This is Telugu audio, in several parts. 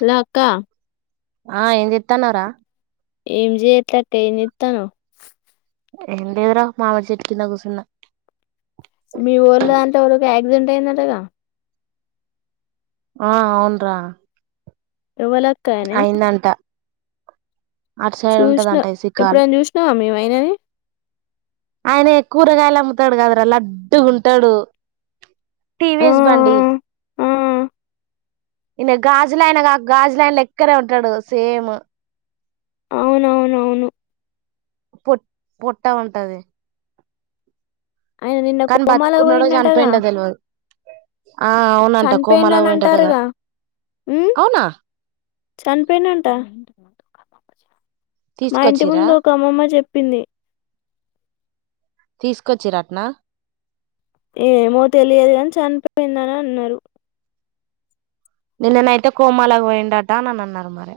హలో అక్క ఆ ఏం చేతనవ్ ర ఏం జయట్లే అక్కా ఏం జెతనవ్ ఏం లేద్ర మామిడి చెట్టు కింద కుసున్న మీ ఒళ్ళ దాంతో ఊరకి యాక్సిడెంట అయ్యిందట ఆ అవున్రా ఎవలక్కయనే అటు సైడ్ చూసిన ఉంటదంట ఇసికాలు ఎప్పుడైనా చూసినావా మేమ అయినాని ఆయన కూరగాయలు అమ్ముతాడు కాద్ర లడ్డుగుంటాడు ఆ టీవీస్ బండి ఆ ఇనా గాజులయనగా గాజులయనలెక్కనే ఉంటాడు సేమ్ అవునవునవును పొట్టి పొట్టా వంటది ఆయన నిన్న కోమాలకు బతుకున్నాడో పోయిండటగా చనిపోయిండో తెలవదు ఆ అవునంట చనిపోయిను కోమాలకు అని పోయిండటగా అంటారుగా అవునా చనిపోయిను అంట మా ఇంటి తీసుకొచ్చిరా ముందు ఒక అమ్మమ్మ చెప్పింది తీసుకొచ్చి రట్న ఏమో తెలియదు అని చనిపోయిందని అన్నారు నిన్ననయితే కోమలాగా పోయిండట అని అని అన్నారు మరి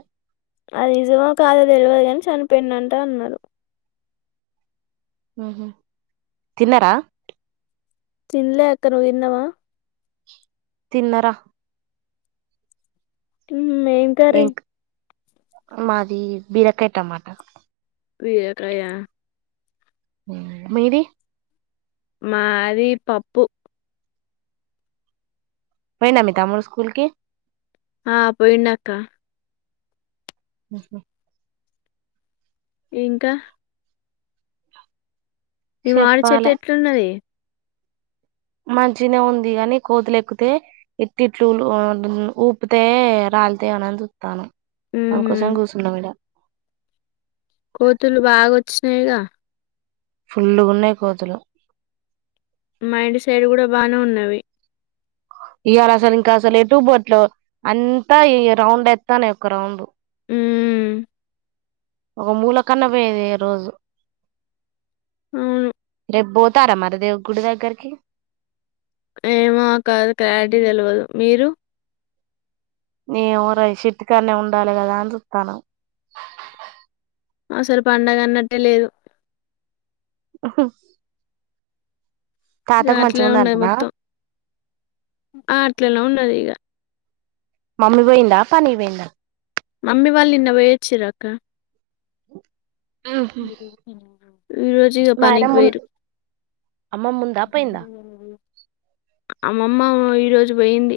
అది నిజమో కాదోగుడలు ఊ ఎక్స్యూయూ ఈ తెలియదు కాని చనిపోడి అంట ఉహు తిన్నరా తినలేఅక్క ను తినవా తిన్నర మ్ మేయిన్కరీ ఏం మాది బీరకాయ టమాట బీరకాయ మ్ మీది మాది పప్పు పోయినా మీ తమ్ముడు స్కూల్కి ఆ పోయిండు అక్క ఊహు ఇంకా మీ మాడి చెట్టు చెప్పాలే ఎట్లున్నది మంచిగనీ ఉంది కాగాని కోతులు ఎక్కితే ఇట్ట్లు ఊపితే రాలితే అనని చూస్తున్న హుహు. అందుకోసం కూర్చున్నాం ఈడ కోతులు బాగోచ్చినాయిగా ఫుల్లుగున్నాయి కోతులు మా ఇంటి సైడ్ కూడా బానే ఉన్నవి ఇవాళ అసలు ఇంకా అసలు ఎటు బోట్లు అంతా ఈ రౌండ్ ఎస్తాను ఒకయక్క రౌండ్ మ్ ఒక మూల కన్న పోయేది రోజు మ్ పోతారా మరి దేవుని గుడి దగ్గరికి ఏమో అక్క క్లారిటీగా తెలివదు మీరు ఏమోరా ఈ చెట్టు కాడ ఉండాలి కదా అని చుత్తాన్న అసలు పండుగ అన్నట్టే లేదు ఆ ఇగ తాతాకు మంచిగా అట్లనే ఉంద ఉన్నది అంటనా మొత్తం. ఆ అట్లలా ఉండది ఇగ మమ్మీ పోయిందా పనీ పోయిందా మమ్మి వాళ్ళ నిన్న వోయొచ్చిరూ అక్క పోయిందా ఈ రోజ ఇగా పనికి నాయనమ్మ ఉం పోయిరు అమ్మ ముందా పోయిందా అమ్మమ్మ ఈ రోజు పోయింది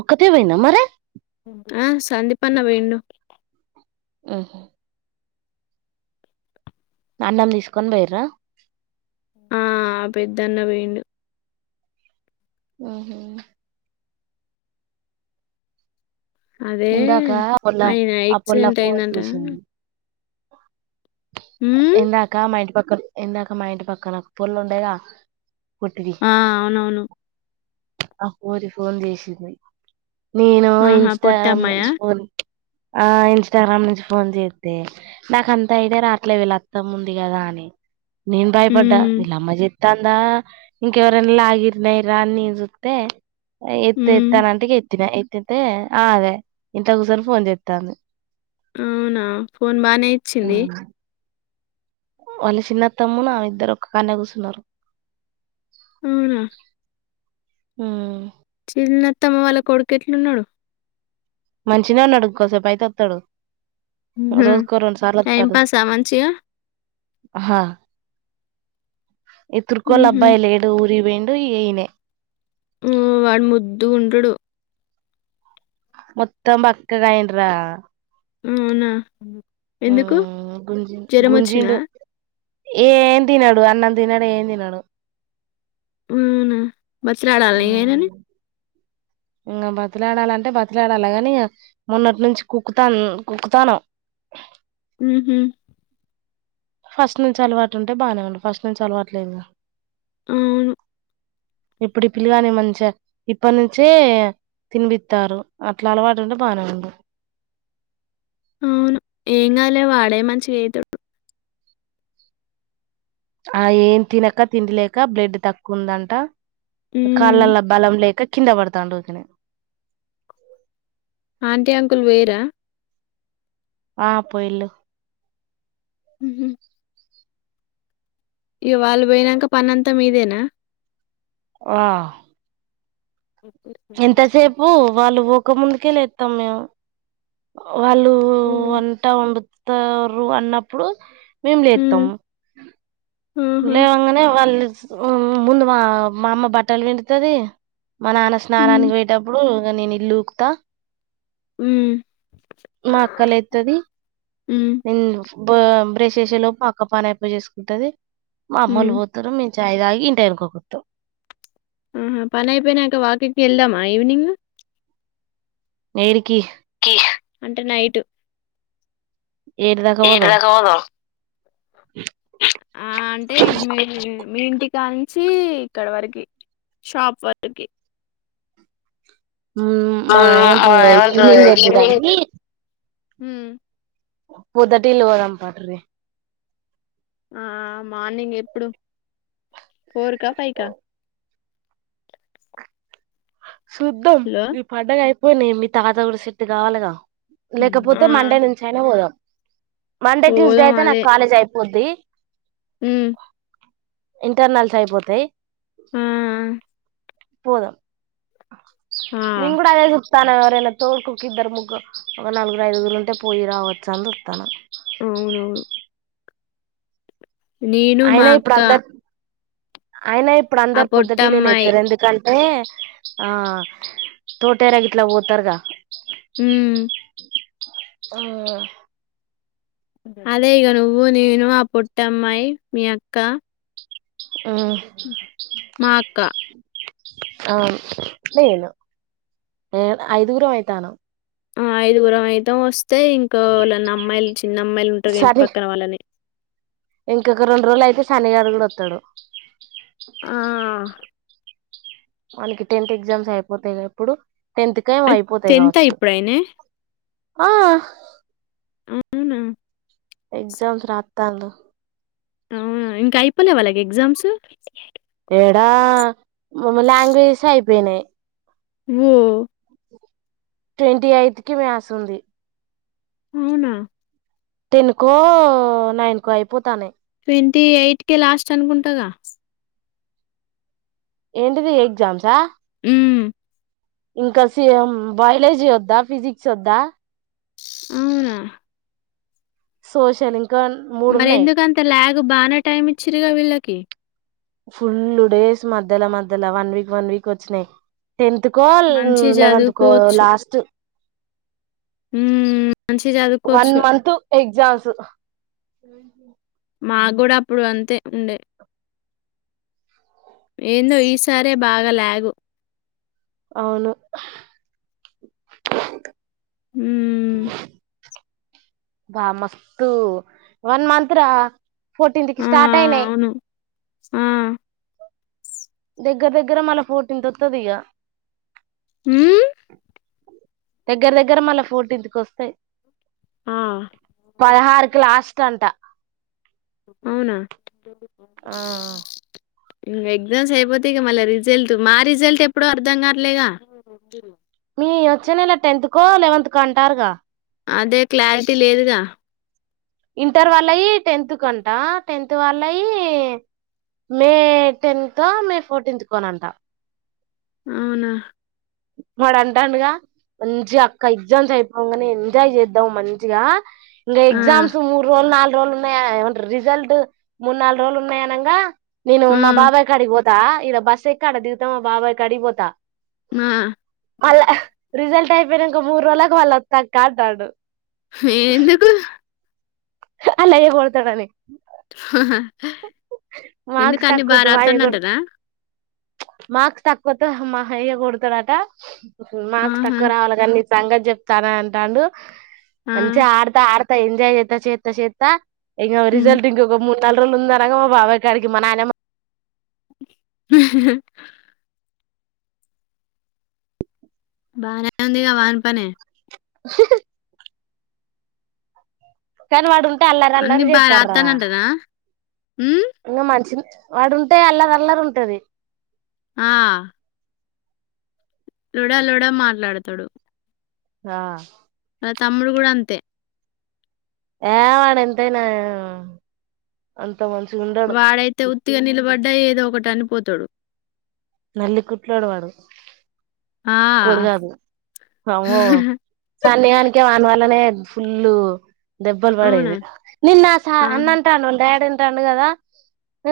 ఒక్కతే పోయిందా మరి ఆ సందీపన్న పోయిండు ఆహా అన్నం తీసుకొని పోయ్రా ఆ పెద్దన్న పోయిండు ఆహ అదే ఇందాక పొల్ల ఆయన ఆ పొల్ల యాక్సిడెంట్ ఫోన్ అయిందంట చేసింది ఉమ్, ఇందాక మ పక్క ఇందాక మా ఇంటి పక్కనకు పూర్లు ఉండేగా ఆ అవునవును అ పోరి ఫోన్ చేేశింది నేను ఆహా ఇన్స్టా ను పొట్టమ్మాయా ఫోన్ ఆ ఇన్స్టాగ్రామ్ నుంచి ఫోన్ చేస్తే నాక అంత ఐడియా రాట్లే వళ మంత ఉంది కదా అని నేను భయపడ్డా ఉమ్ వీళ్ళ అమ్మ చే అంద ఇంకెవరన్నా లగిర్న ఇరా అని నేను చూస్తే ఎత్తు ఉమ్ ఎత్తున అంటెక ఎత్తిన ఎత్ ఎత్తితే ఆ అదే ఇంత కూసం ఫోన్ చేస్తారు అవునా ఫోన్ బాగానే ఇచ్చింది వాళ్ళ చిన్న తమ్మును ఆమె ఇద్దరు ఒక్క కాన్నె కూర్చున్నారు హు హు చిన అత్తమ్మ వాళ్ళ కొడుకు ఎట్లున్నాడు మంచినే ఉన్నాడు కోసేపు అయితే వస్తాడు హు టైమ్ పాస్ మంచిగా అహా ఏ తురుకోలు ఉహు అబ్బాయి లేడు ఊరికి పోయిండు ఈనే వాడు ముద్ ద్దుగా ఉంటాడు మొత్తం బక్కగా అయ్యిండ్రా మ్మ్ వునా ఎందుకు ఉమ్ గుంజి జ్వరం వచ్చిందా గుంజిండు ఏం తినడు అన్నం తినడు ఏం తినడు వునా మర్సినాడ ఆలయేనని ఇంకా బతిలాడాలంటే బతిలాడాలా గాని ఇక మొన్నొటి నుంచి కుక్కుతాన్ కుక్కుతన్నం హ్మ్మ్ హ్మ్మ్ ఫస్ట్ నుంచి అలవాటు ఉంటే బానే ఉండు ఫస్ట్ నుంచి అలవాటు లేదు గా వును ఇప్పుడు పిల్లు కాని మంచిగా ఇప్పటి నుంచే తినిపిత్తారు అట్లా అలవాటు ఉంటే బానే ఉండు అవును ఏం కాదులే వాడే మ మంచిగా అయితడు ఆ ఏం తినక తిండి లేక బ్లడ్ తక్కువ ఉందంట ఉమ్ కాళ్ళలో బలం లేక కింద పడతాండు ఊరికనే ఆంటీ, అంకుల్ పోయ్ రా ఆ పోయిల్లు మ్మ్ ఇక వాళ్ళు పోయినాక పనంతా మీదేనా ఆ ఓకే ఎంతసేపు వాళ్ళు ఒ ముందుకే లేత్తం మేము వాళ్ళు వంట వండు ారు అన్నప్పుడు మేము లేస్తం ఉమ్ ఉ ఆహా లే అనే వాళ్ళు ముందు మా మా అమ్మ బట్టలు విండుతది మా నాన్న ఉమ్ స్నానానికి పోయేటప్పుడు ఇక నేను ఇళ్ళు ఉక్తా ఉమ్ మా అక్క లేత్తది ఉమ్ నిల్ బ బ్రెష్ ఎషే లోపు అక్క పని అయిపోజేసుకుంటది మామ్మోళ్ళు ఉమ్ పోతారు మీ చాయ్ తాగి [unintelligible] మ్మ్ హ్మ్ పనియిపోయినాక వాకింగ్ కి వెళ్దామా ఈవ్నింగు ఏడికి అంటే నైటు ఏటి దగ అవదు ఆ అంటే మీ మీ ఇంటి గా నుంచి ఇక్కడ వరకి షాప్ వరకి మా ఏమంటారు ఈవినింగ్ వద్దు కానీ హ్మ్ పూ తటిలు పోదాం పదరి ఆ మార్నింగ్ ఎప్పుడు ఫోర్కా ఫైవ్ కా సుద్ధం హలో ఈ పండగ అయి పోయినా మీ తాతగడి సెట్టు కావాలిగా ఆ లేకపోతే మండే నుంచి అయినా పోదాం మండే ట్యూస్డేయితే నా కాలజ్ అయి కొది మ్మ్ ఇంటర్నల్స్ అయిపోతాయి మ్మ్ పోదం మేం కూడా అదే తనం ఎవరైనా తోడ్కోకి ఇద్దరు ముగ్గు ఒక నలుగురు ఐదుగురులుంటే పోయి రావచ్చు అని చుస్తానా అవునవును నేను మా అయినా ఇప్పుడు అక్క. అందరు అయినా ఇప్పుడు ఆ అందరు పొద్దుటీలే పొట్టమ్మాయి లేస్తారు ఎందుకంటే. ర ఆ తోటెరాగట్లా పోతారుగా మ్మ్ ఆ అదే ఈగ నువ్వు నేను ఆ పోట్టమ్మయి మీ అక్క. మా అక్క ఆ నేను ఏ అయిదుగురు అయితనం ఆ ఐదుగురం అయితాం వస్త. అయితే ఇంకా వాళ్ళ నా అమ్మాయిలు చిన్న అమ్మాయిలు ఉంటారు ఇంటి సరే పక్కన వాళ్ళని. ఇంకొక రెండు రోజులు అయితే సన్నీ గాడు కూడా వస్తాడు. ఆ మనకి టెన్త్ ఎగ్జామ్స్ అయిపోతాయి గా అప్పుడు. టెన్తకె ఏం అయిపోతాయి టెన్త్ కావచ్చు. ఇప్పుడైనే ఆ. అవునా ఎగ్జామ్స్ రాద్దను. అవునా ఇంకా అయిపోలే వాళ్ళకి ఎగ్జామ్స్. ఎడా లాంగ్వేజస్ అయిపోయినాయి. ఓ. ట్వంటీ ఎయిత్ కి మ్యాస్ ఉంది. అవునా. టెన్కో నైన్కో అయిపోతానే. ట్వంటీ ఎయిట్ క లాస్ట్ అనుకుంటదా. ఎంటది ఎగజామ్సా ఉమ్ ఇంకా సఎ బయాలజీ వద్దా ఫిజిక్స్ వద్దా. అవునా. సోషల్. ఇంకా మూడు మరి ఉన్నాయి ఎందుకంత లాగ్. బానే టైమ్ ఇచ్చరుగా వీళ్ళకి. ఫుల్ డేస్ మధ్యలో మధ్యలో వన్ వీక్ వన్ వీక్ వచ్చినాయి టెన్త్ కో మంచిగా లెవెంతత్కో చదువుకోవచ్చు లాస్ట్ ఉమ్ మంచిగా వన్ చదువుకోవచ్చు మంత్ ఎగ్జామ్స్ మా కూడా అప్పుడు అంతే ఉండే. ఏందో ఈ సారే బాగా లాగ్. అవును. హ్మ్ బా మస్తు వన్ మంత రా. ఫోర్టీన్ కి ఆ స్టార్ట్ అయినాయి. అవును ఆ దగ్గర దగ్గర మన పోటీంతొతుది ఇక హ దగ్గర దగ్గర మళ్ళా ఫోర్టీన్త కొస్తాయి ఆ పదహారుకు లాస్ట్ అంటా అవునా ఆ ఇంకా ఎగ్జామ్స్ అయిపోతాయి మళ్ళీ రిజల్ట్ మా రిజల్ట్ ఎప్పుడ అర్ధం కావట్లేగా ఈ వచే నెలా అదే క్లారిటీ లేదుగా ఇంటర్ వాళ్ళయి టెన్త్ క అంట టెన్త్ వాళ్ళయి మే టెన్త్ మే ఫోర్టీన్త్ కో నంటా అవునా వాడు అంటాండగా మంచి అక్క ఎగ్జామ్స్ అయిపోంగానే ఎంజాయ్ చేద్దాం మంచిగా ఇం ఆ ఎగ్జామ్స్ మూడు రోలు నాలు రోలు ఉన్నాయా ఏమంట రిజల్ట్ మూడు నాల్ రోజులు ఉన్నాయ్ అనంగా నీను ఆ మా బాబయ్ కాడిక్ పోత్ దా ఈడ బస్సు ఎక్కి అడ దిగుతా మా బాబాయి కడిగ్ పోత మ అలా రిజల్ట్ అయిపేనంక మూడు రోజులకి మళ్ళ వత్తక్క అంటాడు ఎందుకు అల్లయ్య కొడతా డనీ హా హా మార్క్స్ ఎందుకన్ని బా తక్కువత్తే మా రాత్తం అయ్య కొ దన్టనా మార్క్స్ తక్కువత్తే మా అయ్య గొడతడంటా మార్క్స్ ఆహా తక్కువ రావాల గనీ సంగతి చెప్తాన్ అంటాండు ఆ మంచిగా ఆడత ఆడత త ఎంజాయ్ చేత చేత చేత ఇంగ హ్మ్ రిజల్ట్ ఇంక గమ్ముని లు ఉందనంగా మా బాబాయ్ కాడికి మా నాయన బానే ఉందిగా వాన్ పనే కని వాడు అల్లరి అంది అల్లరి బా చేత్తార్రా రాత్తందంటనా హ్మ్ ఇంగ మనిషి వాడుంటే అల్లరల్లరుంటది ఆ లొడా లొడా మాట్లాడతాడు ఆ తమ్ముడు కూడా అంతే ఏ వాడ ఎంతనా అన్ వాడైతే ఉత్తిగా నిలబడ్డా ఏదో ఒకటి చనిపోతాడు నల్లి కుట్లోడు వాడు ఆ కూడు కాదు అమ్మో సన్నిగానికే వాని వల్లనే ఫుళ్ళు దెబ్బల్ అవునా బడేది నిన్నస ఆ అన్నంటా అన్న డాడంత తాండు కదా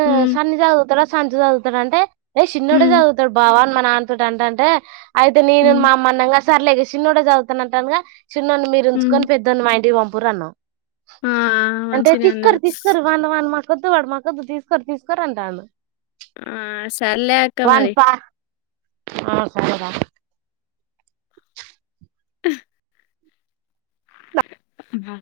ఉమ్, సన్ని చదువుతాడు సంచి చదువుతాడ అంటే ఏ చిన్నోడే ఉమ్, జదుతడు బావా నా అన్తూంట అంతుట అంటంటే అయితే నేను ఉమ్, మా అమ్మనంగా సర్లేదు చిన్న కూడా చదువుతాన అంటానుగా చిన్నొన్ని మీరు ఉమ్, ఉంచుకొని పపెద్దొన్ని మా ఇంటి కి పంప్ కోర్రన్నం ఆ అంటే మంచినే తస్కర అన్నారు తీస్కర వన్ వన్ మా ొద్దు పడు మ మాకద్ తీసుకో తీసుకోర అంటాను ఆ సర్లే అక్క వాని మరి పా ఆ సరే రా ఆ బా